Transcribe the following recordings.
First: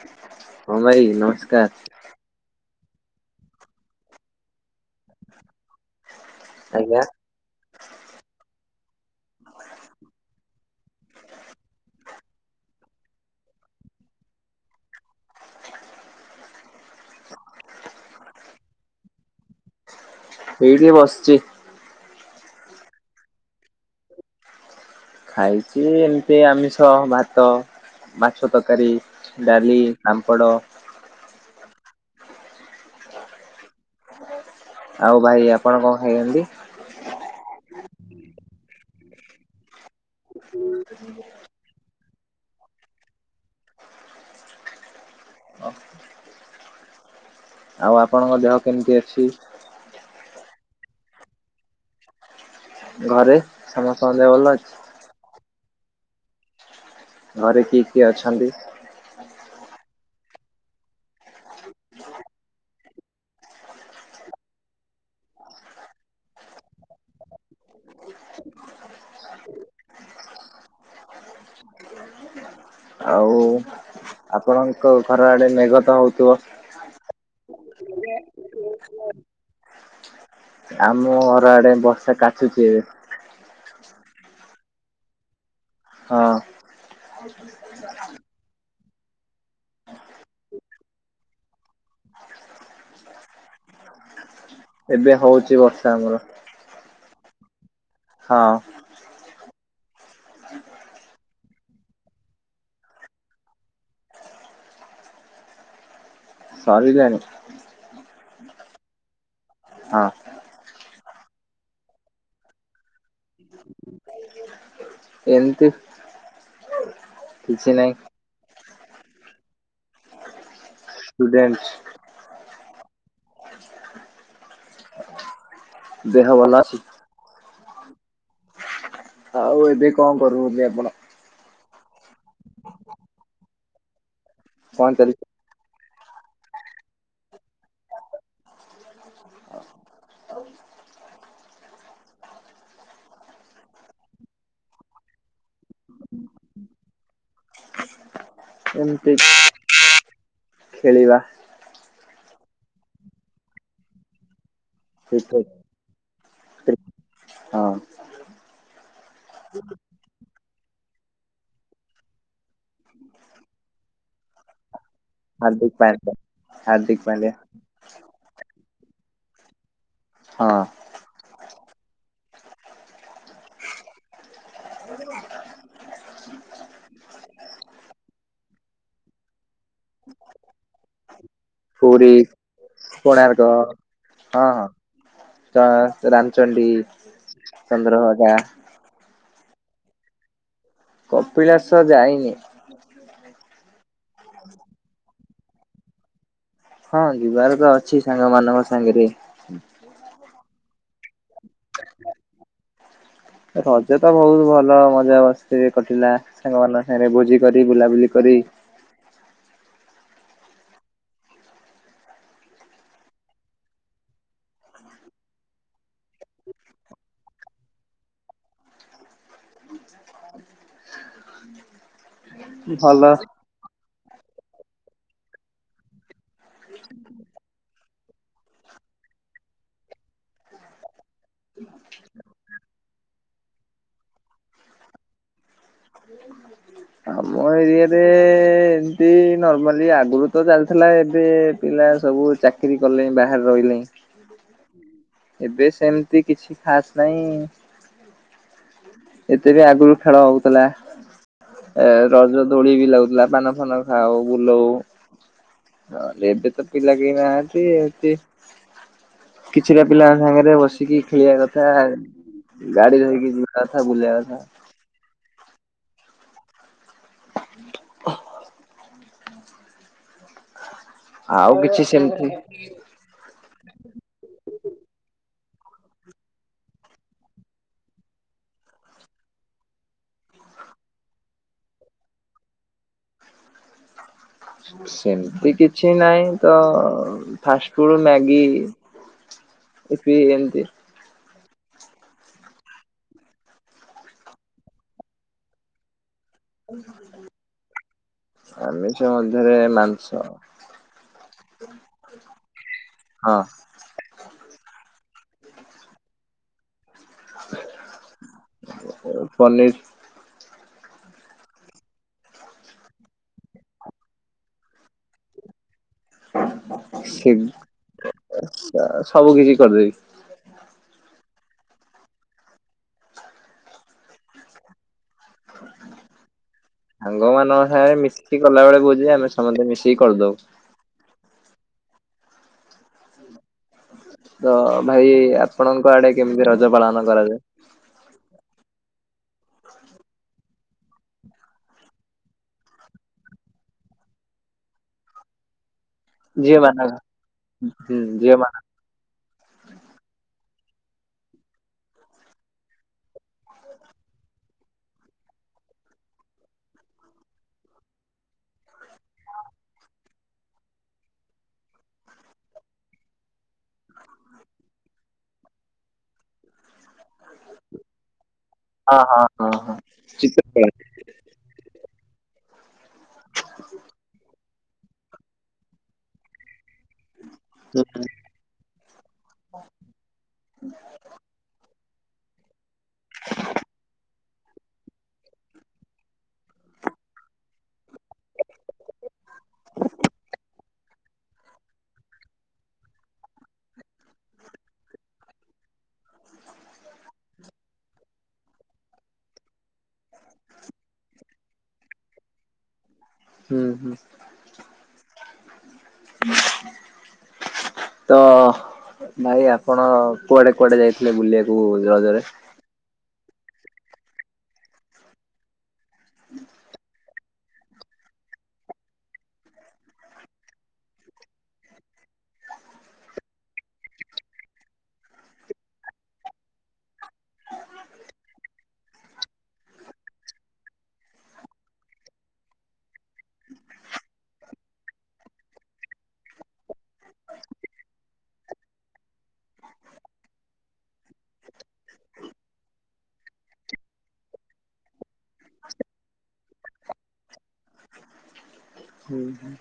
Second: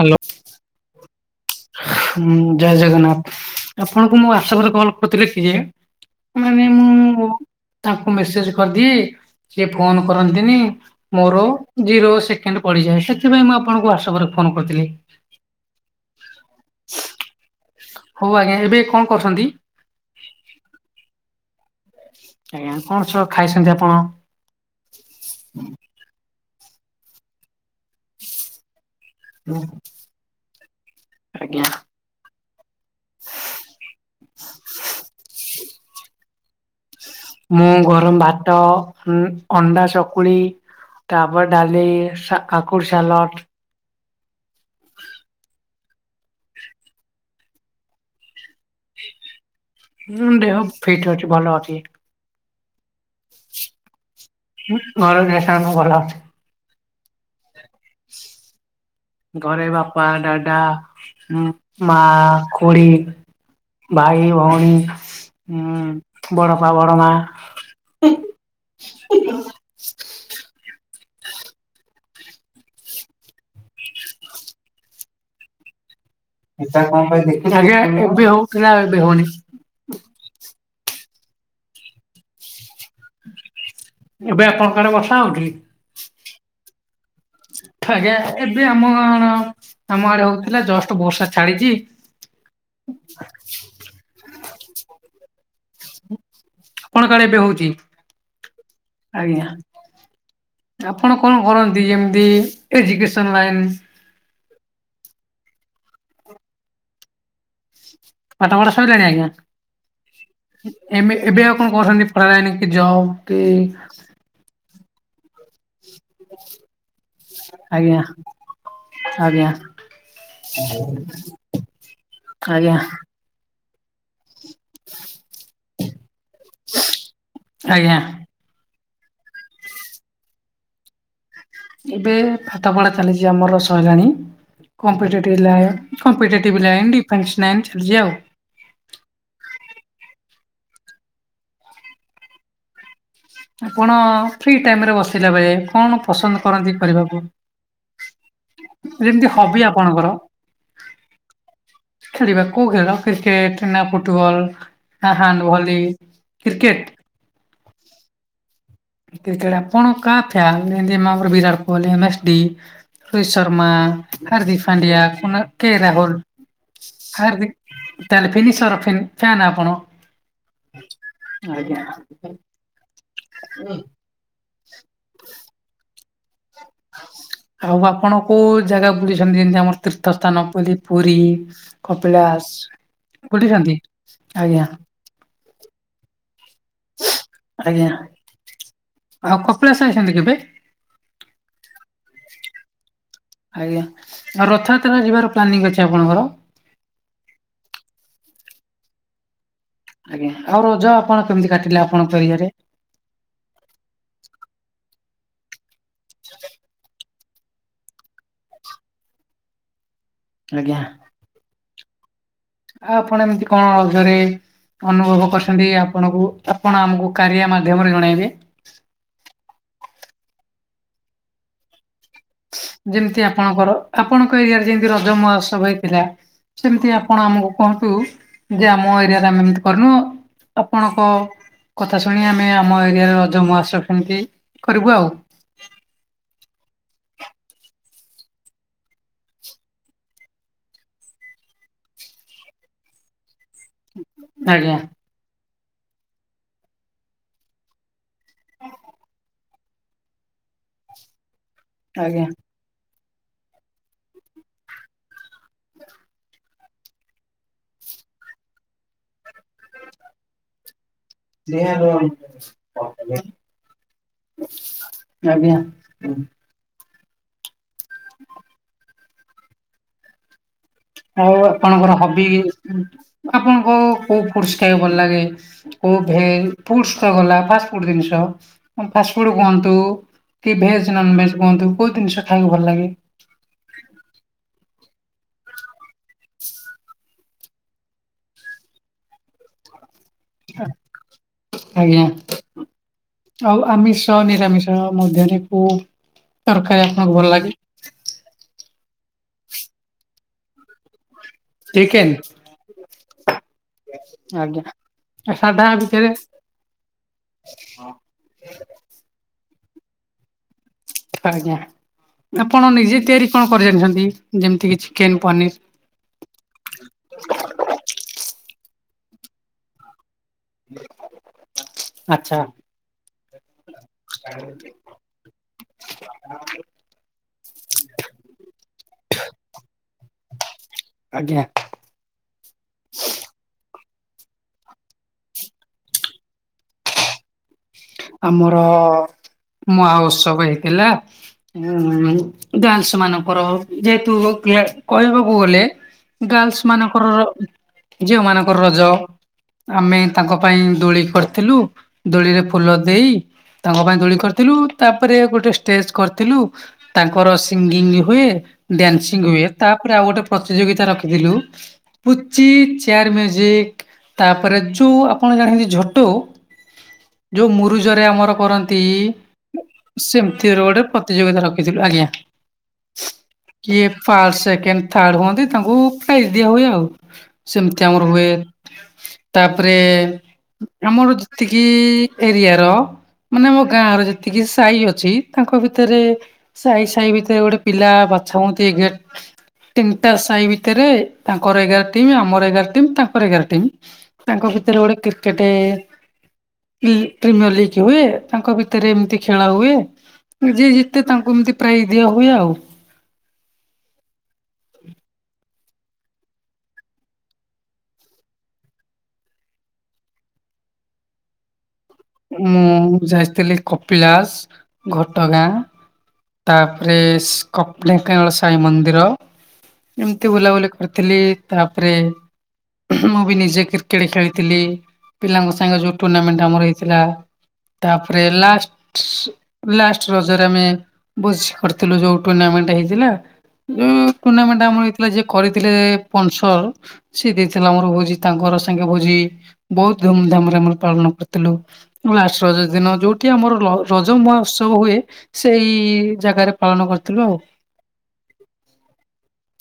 Hello ହଁ ଭାଇ ନମସ୍କାର। ହୁଁ ଜୟ ଜଗନ୍ନାଥ ଆପଣଙ୍କୁ ମୁଁ ୍ାଟସପ ରେ କଲ କରିୁଥିଲି କି ମାନେ ଆଜ୍ଞା। ମୁଁ ତାଙ୍କୁ ମେସେଜ କରିଦି ସିଏ ଫୋନ କରନ୍ତିନି। ମୋର ଜିରୋ ସେକେଣ୍ଡ ପଡିଯାଏ ସେଥିପାଇଁ ମୁଁ ଆପଣଙ୍କୁ ହଟସପ ରେ ଫୋନ କରିଥିଲି। ହୋଉ ଆଜ୍ଞା ଏବେ କଣ କରୁଛନ୍ତି? ଏଇଠି ବସିଛି। ଆଜ୍ଞା କଣ ସ ଖାଇଛନ୍ତି ଆପଣ? ଖାଇଛି ଏମିତି ଆମିଷ ଭାତ ମାଛ ତରକାରୀ। ଡାଲି ସାମ୍ପଡ଼ ଆଜ୍ଞା। ହ ଆଉ ଭାଇ ଆପଣ କଣ ଖାଇଛନ୍ତି? ମୁଁ ଗରମ ଭାତ ଅଣ୍ଡା ଚକୁଳି ଟାବର ଡାଲି ଆାକୁ ସଲଟ ଓହୋ। ଆଉ ଆପଣଙ୍କ ଦେହ କେମିତି ଅଛି? ହୁଁ ଦେହ ଫିଟ ଅଛି ଭଲ ଅଛି। ଘରେ ସମସ୍ତ ଙ୍କ ଦେହପାଆ ଭଲ ଅଛି? ମର ଦେଶ ଭରା ଅଛି। ଘରେ କିଏ କିଏ ଅଛନ୍ତି? ଘରେ ବାପା ଡାଡା ମା ଖୋଡ଼ି। ଭାଇ ଭଉଣୀ ବଡ଼ପା ବଡ଼ମା। ଆଉ? ଆପଣଙ୍କ ଘର ଆଡେ ମେଘ ତ ହୋଉଥିବ? ଆଜ୍ଞା ଏବେ ହୋଉ ଥିଲା ଏବେ ହୋଉନି। ଆମ ଘର ଆଡେ ବର୍ଷା କାଚୁଛି ଏବେ। ଏବେ ଆପଣଙ୍କଡ ବର୍ସା ହୋଉଚି। ହଁ। ଆଜ୍ଞା ଏବେ ଆମ ଆମ ଆଡେ ହଉଥିଲା ଜଷ୍ଟ ବର୍ଷା ଛାଡିଚି। ଏବେ ହଉଛି ବର୍ଷା ଆମର। ଆପଣଙ୍କ ଆଡେ ଏବେ ହଉଚି। ହଁ ଆଜ୍ଞା ଆପଣ କଣ କରନ୍ତି ଏମିତି ଏଜୁକେସନ ଲାଇନ ସାରିଲଣି। ପାଠ ପଢା ସଇଲାଣି ଆଜ୍ଞା। ହଁ। ଏବେ ଏବେ ଆଉ କଣ କରହୁଛନ୍ତି ପ୍ରାୟ ନେଇକି ଯାଓ କି ଏମତି ନାହିଁ ଆଜ୍ଞା ଆଜ୍ଞା। ଷ୍ଟୁଡେଣ୍ଟ ଆଜ୍ଞା ଦେହ ଭଲ ଅଛି। ଆଜ୍ଞା। ଆଉ ଏବେ କଣ କରୁଚନ୍ତି ଆପଣ? ଏବେ ଫାଟ ପଢା ଚାଲିଛି ଆମର ସଇଲାଣି କଣ କମ୍ପି [unintelligible] ଚାଲିଛି କମ୍ପିଟେଟିଭ୍ଡି ଲାଇନ [unintelligible] ଲାଇନ ଚାଲିଛି ଆଉ। ଆପଣ ଫ୍ରି ଟାଇମ ରେ ବସିଲା ବେଳେ କଣ ପସନ୍ଦ କରନ୍ତି କରିବାକୁ। ଏମିତି ଯେମିତି ହବି ଆପଣଙ୍କର। ଖେଳିବା। ଖେଳିବା କୋଉ ଖେଳ କ୍ରିକେଟ ନା ଫୁଟବଲ ନା କ୍ରିକେଟ ହ୍ୟାଣ୍ଡ ଭଲି। କ୍ରି- କ୍ରିକେଟ୍। ହଁ। କ୍ରିକେଟ ଆପଣ କା ଫ୳୲ନ [unintelligible] ବିରାଟ କୋହଲି ଏମସ୍ ଡି ରୋହିତ ଶର୍ମା ହାର୍ଦ୍ଦିକ ପାଣ୍ଡିଆ କୁନାଲ କେ ହାର୍ଦ୍ଦିକ ପାଣ୍ଡ୍ୟା ରାହୁଲ ହାର୍ଦ୍ଦିକ ପାଣ୍ଡ୍ୟା ହାର୍ଦ୍ଦିକ ତାହେଲେ ଫିନିସର ଫିନ୍ ଫ୳୲ନ ଆପଣ? ହଁ ଆଜ୍ଞା। ଓ ଏ ଆଉ ଆପଣ କୋଉ ଜାଗା ବୁଲିଛନ୍ତି ଯେମିତି ଆମର ତୀର୍ଥ ସ୍ଥାନ ବୋଲି ପୁରୀ। ପୁରୀ କପିଳାସ କୋଣାର୍କ ବୁଝୁଛନ୍ତି ହଁ ହଁ ଆଜ୍ଞା। ତ ରାମଚଣ୍ଡୀ। ଆଜ୍ଞା ଚନ୍ଦ୍ରଭାଗା ଆଉ କପିଳାସ ଯାଇଛନ୍ତି କେବେ? କପିଳାସ ଯାଇନି। ହ ଆଜ୍ଞା ଆଉ ରଥଯାତ୍ରା ଯିବାର ପ୍ଲାନିଂ ଅଛି ଆପଣଙ୍କର। ହଁ ଯିବାର ତ ଅଛି ସାଙ୍ଗ ମାନଙ୍କ ସାଙ୍ଗେରେ। ଆଜ୍ଞା ଆଉ ରଜ ଆପଣ କେମିତି କାଟିଲେ ଆପଣଙ୍କ ଏରିଆରେ। ରଜ ତ ବହୁତ ଭଲ ମଜା ମସ୍ତିରେ କଟିଲା ସାଙ୍ଗ ମାନଙ୍କ ସାଙ୍ଗରେ ଭୋଜି କରି ବୁଲାବୁଲି କରି ଆଜ୍ଞା। ଆଉ ଆପଣ ଏମିତି କଣ ରଜରେ ଅନୁଭବ କରିଛନ୍ତି ଆପଣଙ୍କୁ, ଆପଣ ଆମକୁ କାରିଆ ମାଧ୍ୟମରେ ଜଣେଇବେ। ଭଲ ଯେମିତି ଆପଣଙ୍କର ଆପଣଙ୍କ ଏରିଆରେ ଯେମତି ରଜ ମହୋତ୍ସବ ହେଇଥିଲା। ସେମତି ଆପଣ ଆମକୁ କୁହନ୍ତୁ, ଯେ ଆମ ଏରିଆରେ ଆମେ ଏମିତି କରିନୁ। ଆପଣଙ୍କ କଥା ଶୁଣି ଆମେ ଆମ ଏରିଆରେ ରଜ ମହୋତ୍ସବ ସେମିତି କରିବୁ ଆଉ। ହଁ। ଆମ ଏରିଆରେ ଏ ଏମିତି ନର୍ମାଲି ଆଗରୁ ତ ଚାଲିଥିଲା ଏବେ ପିଲା ସବୁ ଚାକି ଚାକିରୀ କଲେଇଁ ବାହାରେ ରହିଲେଇଁ। ଆଜ୍ଞା। ଏବେ ସେମିତି କିଛି ଖାସ ନାହିଁ, ଏ ବି ଆଗୁରୁ ଖେଳ ହଉଥିଲା, ଏ ଆଜ୍ଞା। ରଜ ଦୋଳି ବି ଲାଗୁଥିଲା, ପାନ ଫାନ ଖାଉ, ବୁଲଉଁ। ଏବେ ତ ପିଲା କେହିନାହାଁନ୍ତି, ଏମତି କିଛିଟା ପିଲାଙ୍କ ସାଙ୍ଗରେ ବସିକି ଖେଳିବା କଥା, ଗାଡି ଧରିକି ଯିବା କଥା, ବୁଲିବା କଥା। ଆଜ୍ଞା। ଆଉ କିଛି ଆପଣଙ୍କର ହବି, ସେମିତି ଆପଣଙ୍କୁ କୋଉ ଫୁଡସ୍ ଖାଇବାକୁ ଭଲ ଲାଗେ? ସବୁ ଭେଜ୍ ଫୁଡସ୍ ତ ଗଲା ଫାଷ୍ଟ୍ ଫୁଡ୍ ଜିନିଷ, ଫାଷ୍ଟଫୁଡ୍ କୁହନ୍ତୁ କି ଭେଜ୍, ନନ୍ ଭେଜ୍ କୁହନ୍ତୁ କୋଉ ଜିନିଷ ଖାଇବାକୁ ଭଲ ଲାଗେ? ସେମିତି କିଛି ନାହିଁ ତ ଫାଷ୍ଟଫୁଡ୍, ମ୍ୟାଗି ଇପୀ, ଏମତି ଆଜ୍ଞା। ଆଉ ଆମିଷ, ନିରାମିଷ ମଧ୍ୟରେ କୋଉ ତରକାରୀ ଆପଣଙ୍କୁ ଭଲ ଲାଗେ? ଆମିଷ ମଧ୍ୟରେ ମାଂସ। ଚିକେନ? ହଁ ଆଜ୍ଞା। ଆ ସାଧା ଭିତରେ? ପନିର୍। ଆଜ୍ଞା। ଆପଣ ନିଜେ ତିଆରି କଣ କରି ଜାଣିଛନ୍ତି? ଯେମତି କିି ଚିକେନ, ପନିର। ସେଗ ସବୁ କିଛି କରିଦେବି। ଆଚ୍ଛା। ସାଙ୍ଗମାନଙ୍କ ସାଙ୍ଗରେ ମିଶିକି କଲାବେଳେ ଭୋଜି, ଆମେ ସମସ୍ତେ ମିଶିକି କରିଦଉ। ଆଜ୍ଞା। ତ ଭାଇ, ଆପଣଙ୍କ ଆଡେ କେମିତି ରଜ ପାଳନ କରାଯାଏ? ଆମର ମହାଉତ୍ସବ ହେଇଥିଲା। ଉଁ ହୁଁ, ଗାର୍ଲ୍ସ ମାନଙ୍କର ଯେହେତୁ କ୍ଲି କହିବାକୁ ଗଲେ ଝିଅ ଗାର୍ଲ୍ସ ମାନଙ୍କ ମାନଙ୍କର, ହୁଁ ଝିଅ ମାନ ମାନଙ୍କର ରଜ। ଆମେ ତାଙ୍କ ପାଇଁ ଦୋଳି କରିଥିଲୁ, ଦୋଳିରେ ଫୁଲ ଦେଇ, ତାଙ୍କ ପାଇଁ ଦୋଳି କରିଥିଲୁ, ତାପରେ ଗୋଟେ ଷ୍ଟେଜ୍ କରିଥିଲୁ। ତାଙ୍କର ସିଙ୍ଗିଙ୍ଗ ହୁଏ। ଡ଼୍ୟାନ୍ସିଂ ହୁଏ। ତାପରେ ଆଉ ଗୋଟେ ପ୍ରତିଯୋଗିତା ରଖିଥିଲୁ। ପୁଚି, ଚେୟାର ମ୍ୟୁଜିକ, ତାପରେ ଚୁ ଯୋଉ ଆପଣ ଜାଣିଛନ୍ତି ଝୋଟୋ ଯୋଉ ମୁରୁଜରେ ଆମର କରନ୍ତି, ହଁ ହଁ ହଁ ହଁ ସେମିତିରେ ଚିତ୍ରକଳା ଗୋଟେ ପ ପ୍ରତିଯୋଗିତା ରଖିଥିଲୁ, ଆଜ୍ଞା। କିଏ ଫାଷ୍ଟ, ସେକେଣ୍ଡ ଥାର୍ଡ ହୁଅନ୍ତି ତାଙ୍କୁ ପ୍ରାଇଜ ଦିଆ ହୁଏ ଆଉ ସେମତି ଆମର ହୁଏ। ତାପରେ ଆମର ଯେତିକି ଏରିଆର ମାନେ ଆମ ଗାଁର ଯେତିକି ସାହି ଅଛି ତାଙ୍କ ଭିତରେ ସାହି ସାହି ଭିତରେ ଗୋଟେ ପିଲା ବଛା ହୁଅନ୍ତି ଏ ଗେଟ ତିନିଟା ସାହି ଭିତେରେ ତାଙ୍କର ଏଗାର ଟିମ୍, ଆମର ଏଗାର ଟିମ୍, ତାଙ୍କର ଏଗାର ଟିମ୍। ତାଙ୍କ ଭିତରେ ଗୋଟେ କ୍ରିକେଟେ ପ୍ରି ପ୍ରିମିୟର ଲିଗ୍ ହୁଏ ତାଙ୍କ ଭିତରେ ଏମତି ଖେଳ ହୁଏ। ଯିଏ ଜିତେ ତାଙ୍କୁ ଏମତି ପ୍ରାଇଜ୍ ଦିଆ ହୁଏ ଆଉ। ହୁଁ ହୁଁ। [inaudible] ତ ଭାଇ ଆପଣ କୁଆଡେ କୁଆଡେ ଯାଇଥିଲେ ବୁଲିବାକୁ ରଜରେ? ମୁଁ ଯାଇସଥିଲି କପିଳାସ, ଘଟଗାଁ ତାପରେସ କପିଳ ଢେଙ୍କାନାଳ ସାଇ ମନ୍ଦିର ଏମିତି ବୁଲାବୁଲି କରିଥିଲି ତାପରେ ମୁଁ ବି ନିଜେ କ୍ରିକେଟ ଖେଳିଥିଲି ପିଲାଙ୍କ ସାଙ୍ଗେ ଯୋଉ ଟୁର୍ଣ୍ଣାମେଣ୍ଟ ଆମର ହେଇ ଥିଲା ତାପରେ ଲାଷ୍ଟ ଲାଷ୍ଟ ରଜରେ ଆମେ ବସି କରିଥିଲୁ ଯୋଉ ଟୁର୍ଣ୍ଣାମେଣ୍ଟ ହେଇଥିଲା ଟୁର୍ଣ୍ଣାମେଣ୍ଟ ଆମର ହେଇଥିଲା ଯିଏ କରିଥିଲେ ପନସର ସିଏ ଦେଇଥିଲା ଆମର ଭୋଜି ତାଙ୍କର ସାଙ୍ଗେ ଭୋଜି ବହୁତ ଧୁମଧାମ ରେ ଆମର ପାଳନ କରି ଥିଲୁ ଲାଷ୍ଟ ରଜ ଦିନ ଯୋଉଠି ଆମର ର ରଜ ମହୋତ୍ସବ ହୁଏ ସେଇ ଜାଗାରେ ପାଳନ କରିଥିଲୁ ଆଉ। ହୁଁ ହୁଁ।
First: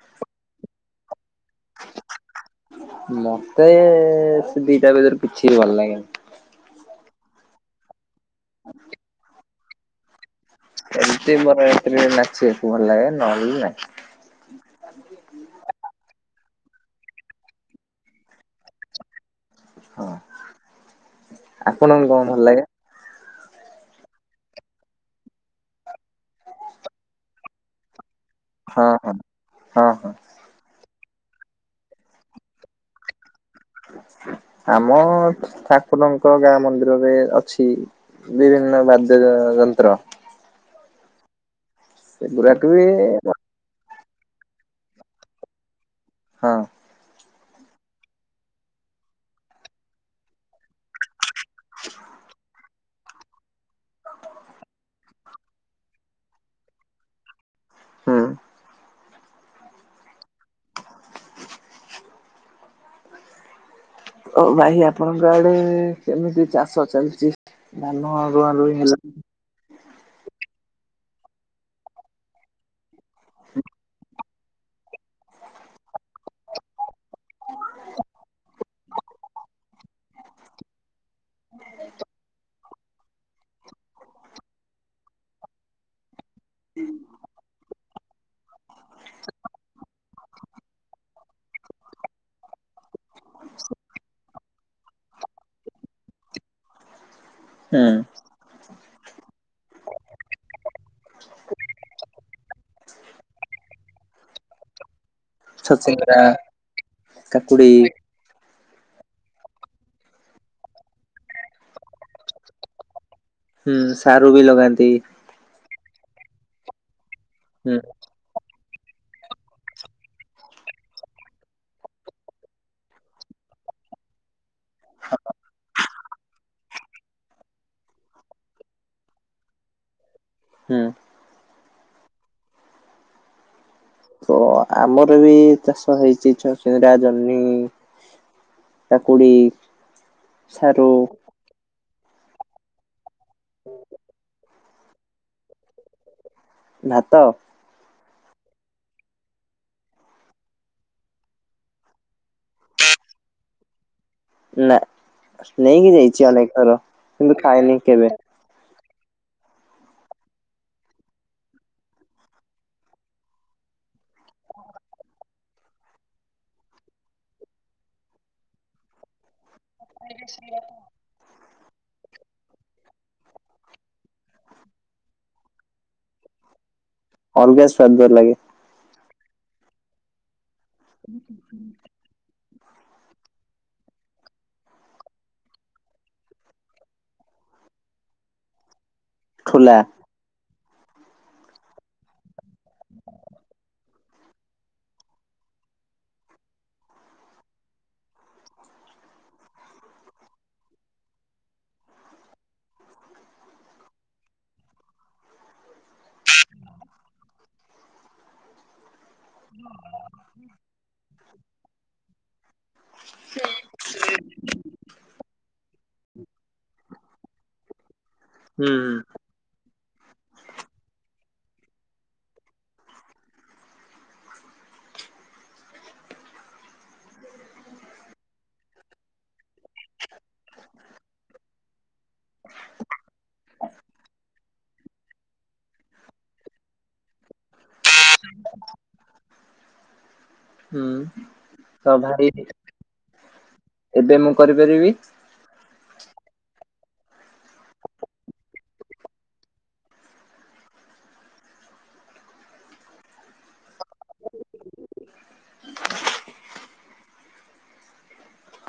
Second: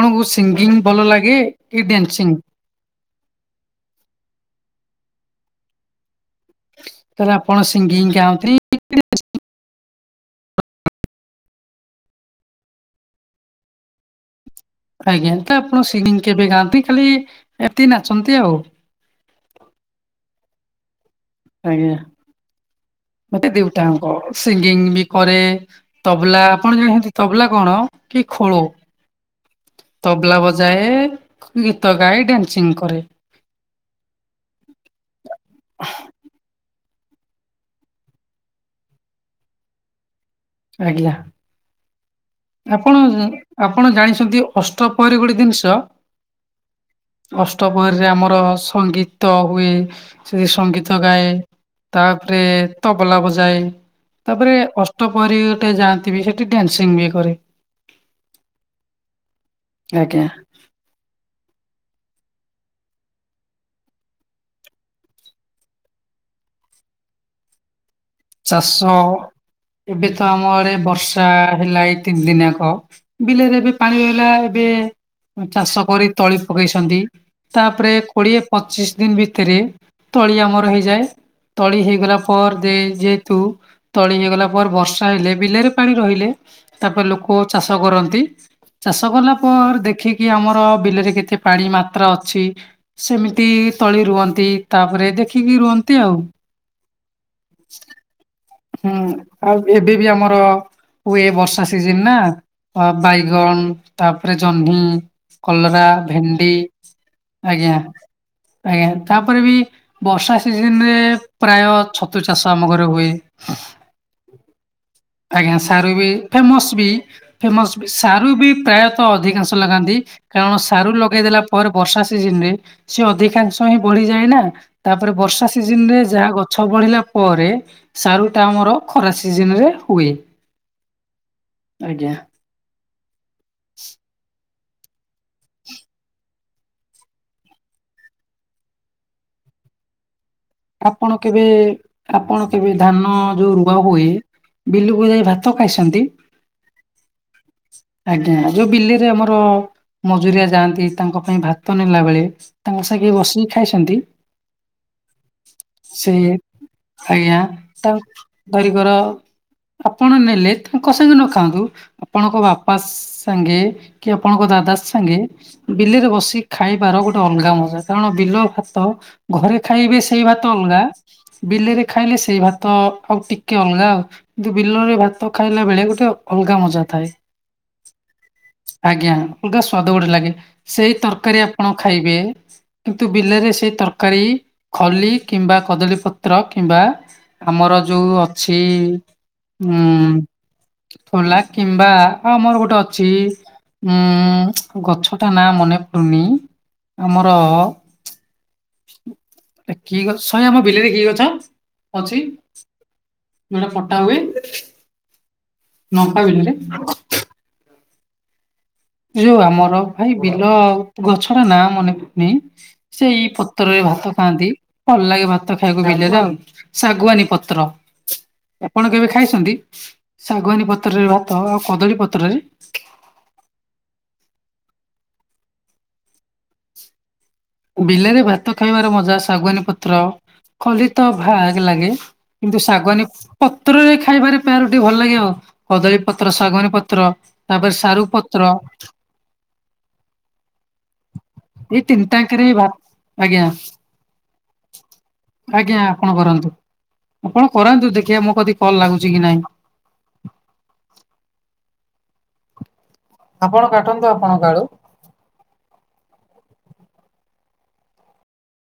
ଆପଣଙ୍କୁ ସିଙ୍ଗିଙ୍ଗ ଭଲ ଲାଗେ କି ଡ୍ୟାନ୍ସିଂ? ମତେ ସେ ଦିଟା ଭିତରୁ କିଛି ବି ଭଲ ଲାଗେନି। ତାହେଲେ ଆପଣ ସିଂଗିଂଗ ଗାଆନ୍ତି ଏମିତି ବରଯାତ୍ରୀରେ ନାଚିବାକୁ ଭଲ ଲାଗେ ନହେଲେ ନାଇଁ। ଆଜ୍ଞା ତ ଆପଣ ସିଙ୍ଗିଙ୍ଗ କେବେ ଗାଆନ୍ତି ଖାଲି ଏମିତି ନାଚନ୍ତି ଆଉ। ହଁ। ଆଜ୍ଞା ଆପଣଙ୍କୁ କଣ ଭଲ ଲାଗେ? ମତେ ଦଉଟାଙ୍କ ସିଙ୍ଗିଙ୍ଗ ବି କରେ ତବଲା ଆପଣ ଜାଣଛନ୍ତି ତବଲା କଣ କି ଖୋଳ? ହଁ ହଁ ହଁ ହଁ ତବଲା ବଜାଏ, ଗୀତ ଗାଏ, ଡାନ୍ସିଂ କରେ। ଆମ ଠାକୁରଙ୍କ ଙ୍କ ଗାଁ ମନ୍ଦିରରେ ଅଛି ବିଭିନ୍ନ ବାଦ୍ୟ ଯନ୍ତ୍ର। ଆଜ୍ଞା ସେଗୁଡାକ ବି ଆପଣ ଆପଣ ଜାଣିଛନ୍ତି ଅଷ୍ଟପହରୀ ଗୋଟେ ଜିନିଷ ହଁ ଅଷ୍ଟପହରୀରେ ଆମର ସଙ୍ଗୀତ ହୁଏ। ସେଠି ସଙ୍ଗୀତ ଗାଏ ତାପରେ ତବଲା ବଜାଏ। ତାପରେ ଅଷ୍ଟପହରି ଗୋଟେ ଯାଆନ୍ତି ବି ସେଠି ଡନ୍ସିଂ ବି କରେ। ହୁଁ। ଆଜ୍ଞା। ଓ ଭାଇ ଆପଣଙ୍କ ଆଡେ କେମିତି ଚାଷ ଚାଲିଛି? ଧାନ ଆଗ ଚାଷ ଏବେ ତ ଆମ ଆଡେ ବର୍ଷା ହେଲା ଏ ତିନି ଦିନିଆକ ବିଲରେ ଏବେ ପାଣି ରହିଲା ଏବେ ଚାଷ କରି ତଳି ପକେଇଛନ୍ତି। ତାପରେ କୋଡିଏ ପଚିଶ ଦିନ ଭିତରେ ତଳି ଆମର ହେଇଯାଏ। ତଳି ହେଇଗଲା ପର ଦେ ଯେହେତୁ ତଳି ହେଇଗଲା ପରେ ବର୍ଷା ହେଲେ ବିଲରେ ପାଣି ରହିଲେ ତାପରେ ଲୋକ ଚାଷ କରନ୍ତି। ଚାଷ କଲା ପରେ ଦେଖିକି ଆମର ବିଲରେ କେତେ ପାଣି ମାତ୍ରା ଅଛି। ସେମିତି ତଳି ରୁଅନ୍ତି ତାପରେ ଦେଖିକି ରୁଅନ୍ତି ଆଉ। ହୁଁ ହୁଁ ଆଉ ଏବେ ବି ଆମର ହୁଏ ବର୍ଷା ସିଜନ୍ ନା ଅ ବାଇଗଣ ତାପରେ ଜହ୍ନି କଲରା, ଛଚିନ୍ଦ୍ରା ଭେଣ୍ଡି, କାକୁଡି ଆଜ୍ଞା। ଆଜ୍ଞା ତାପରେ ବି ବର୍ଷା ସିଜିନରେ ପ୍ରାୟ ଛ ତୁ ଚାଷ ଆମ ଘରେ ହୁଏ। ହୁଁ ସାରୁ ବି ଲଗାନ୍ତି। ଆଜ୍ଞା ସାରୁ ବି ଫେମସ୍ ବି ଫେମସ୍ ହୁଁ ବି, ସାରୁ ବି ପ୍ରାୟତଃ ଅଧିକାଂଶ ଲଗାନ୍ତି। କାରଣ ସାରୁ ଲଗେଇଦେଲା ପରେ ବର୍ଷା ସିଜିନରେ ସିଏ ଅଧିକାଂଶ ହିଁ ବଢ଼ିଯାଏ ନା। ତାପରେ ବର୍ଷା ସିଜିନରେ ଯାହା ଗଛ ବଢ଼ିଲା ପରେ ସାରୁଟା ଆମର ଖରା ସିଜିନରେ ହୁଏ, ହୁଁ। ଆଜ୍ଞା। ତ ଆମର ବି ଚାଷ ହେଇଛି ଚାଷ। [unintelligible] ଜହ୍ନି, କାକୁଡି ସାରୁ ଆପଣ କେବେ, ଆପଣ କେବେ ଧାନ ଯୋଉ ରୁଆ ହୁଏ ବିଲକୁ ଯାଇ ଭାତ ଖାଇସନ୍ତି? ଭାତ? ଆଜ୍ଞା ଯୋଉ ବିଲେରେ ଆମର ମଜୁରିଆ ଯାଆନ୍ତି ତାଙ୍କ ପାଇଁ ଭାତ ନେଲାବେଳେ ତାଙ୍କ ସାଙ୍ଗେ କେବେ ବସିକି ଖାଇଛନ୍ତି? ନାଁ, ନେଇକି ସେ ଯାଇଚି ଅନେକ ଥର ଆଜ୍ଞା କିନ୍ତୁ ଖାଇନି ତା କେବେ। ଧରିକର ଆପଣ ନେଲେ ତାଙ୍କ ସାଙ୍ଗେ ନ ଖାଆନ୍ତୁ ଆପଣଙ୍କ ବାପା ସାଙ୍ଗେ କି ଆପଣଙ୍କ ଦାଦା ସାଙ୍ଗେ ବିଲରେ ବସି ଖାଇବାର ଗୋଟେ ଅଲଗା ମଜା କାରଣ ବିଲ ଭାତ ଘରେ ଖାଇବେ ସେଇ ଭାତ ଅଲଗା, ବିଲରେ ଖାଇଲେ ସେଇ ଭାତ ଆଉ ଟିକେ ଅଲଗା ଆଉ। କିନ୍ତୁ ବିଲରେ ଭାତ ଖାଇଲା ବେଳେ ଗୋଟେ ଅଲଗା ମଜା ଥାଏ। ଅଲଗା ସ୍ଵାଦ ଲାଗେ। ଆଜ୍ଞା ଅଲଗା ସ୍ଵାଦ ଗୋଟେ ଲାଗେ, ସେଇ ତରକାରୀ ଆପଣ ଖାଇବେ କିନ୍ତୁ ବିଲରେ ସେ ତରକାରୀ ଖଲି କିମ୍ବା କଦଳୀ ପତ୍ର କିମ୍ବା ଆମର ଯୋଉ ଅଛି ଠୋଲା। ହୁଁ, ଠୋଲା କିମ୍ବା ହଁ ମୋର ଗୋଟେ ଅଛି ଉଁ ଗଛଟା ନାଁ ମନେପଡୁନି ଆମର ଏ କି ଗଛ ସଇ ଆମ ବିଲରେ କି ଗଛ ଅଛି? ଯୋଉଟା ପଟା ହୁଏ, ନମ୍ପା ବିଲରେ? ଏ ଯୋଉ ଆମର ଭାଇ ବିଲ ଆଉ ଗଛର ନାଁ ମନେ ପଡୁନି ସେଇ ପତ୍ରରେ ଭାତ ଖାଆନ୍ତି ଭଲ ଲାଗେ ଭାତ ଖାଇବାକୁ ବିଲରେ ଆଉ। ଶାଗୁଆନୀ ପତ୍ର। ହୁଁ ଆପଣ କେବେ ଖାଇଛନ୍ତି, ଶାଗୁଆନୀ ପତ୍ରରେ ଭାତ ଆଉ କଦଳୀ ପତ୍ରରେ? ବିଲରେ ଭାତ ଖାଇବାର ମଜା ଶାଗୁଆନୀ ପତ୍ର, ଖଲିତ ଭାଗ୍ ଲାଗେ। କିନ୍ତୁ ଶାଗୁଆନୀ ପତ୍ରରେ ଖାଇବାରେ ପ୍ରୟୋରୋଟି ଭଲ ଲାଗେ ଆଉ, କଦଳୀ ପତ୍ର ଶାଗୁଆନୀ ପତ୍ର। ତାପରେ ସାରୁ ପତ୍ର। ହୁଁ। ଏଇ ତ ଭାଇ ତିନିତାଙ୍କରେ ଭା ଆଜ୍ଞା। ଏବେ ମୁଁ କରିପାରିବି? ଆଜ୍ଞା ଆପଣ କରନ୍ତୁ ଆପଣ କରାନ୍ତୁ ଦେଖିବା ମୋ କତିକି କଲ୍ ଲାଗୁଛି କି ନାହିଁ। ଆପଣ କାଟନ୍ତୁ ଆପଣଙ୍କ ଆଡୁ।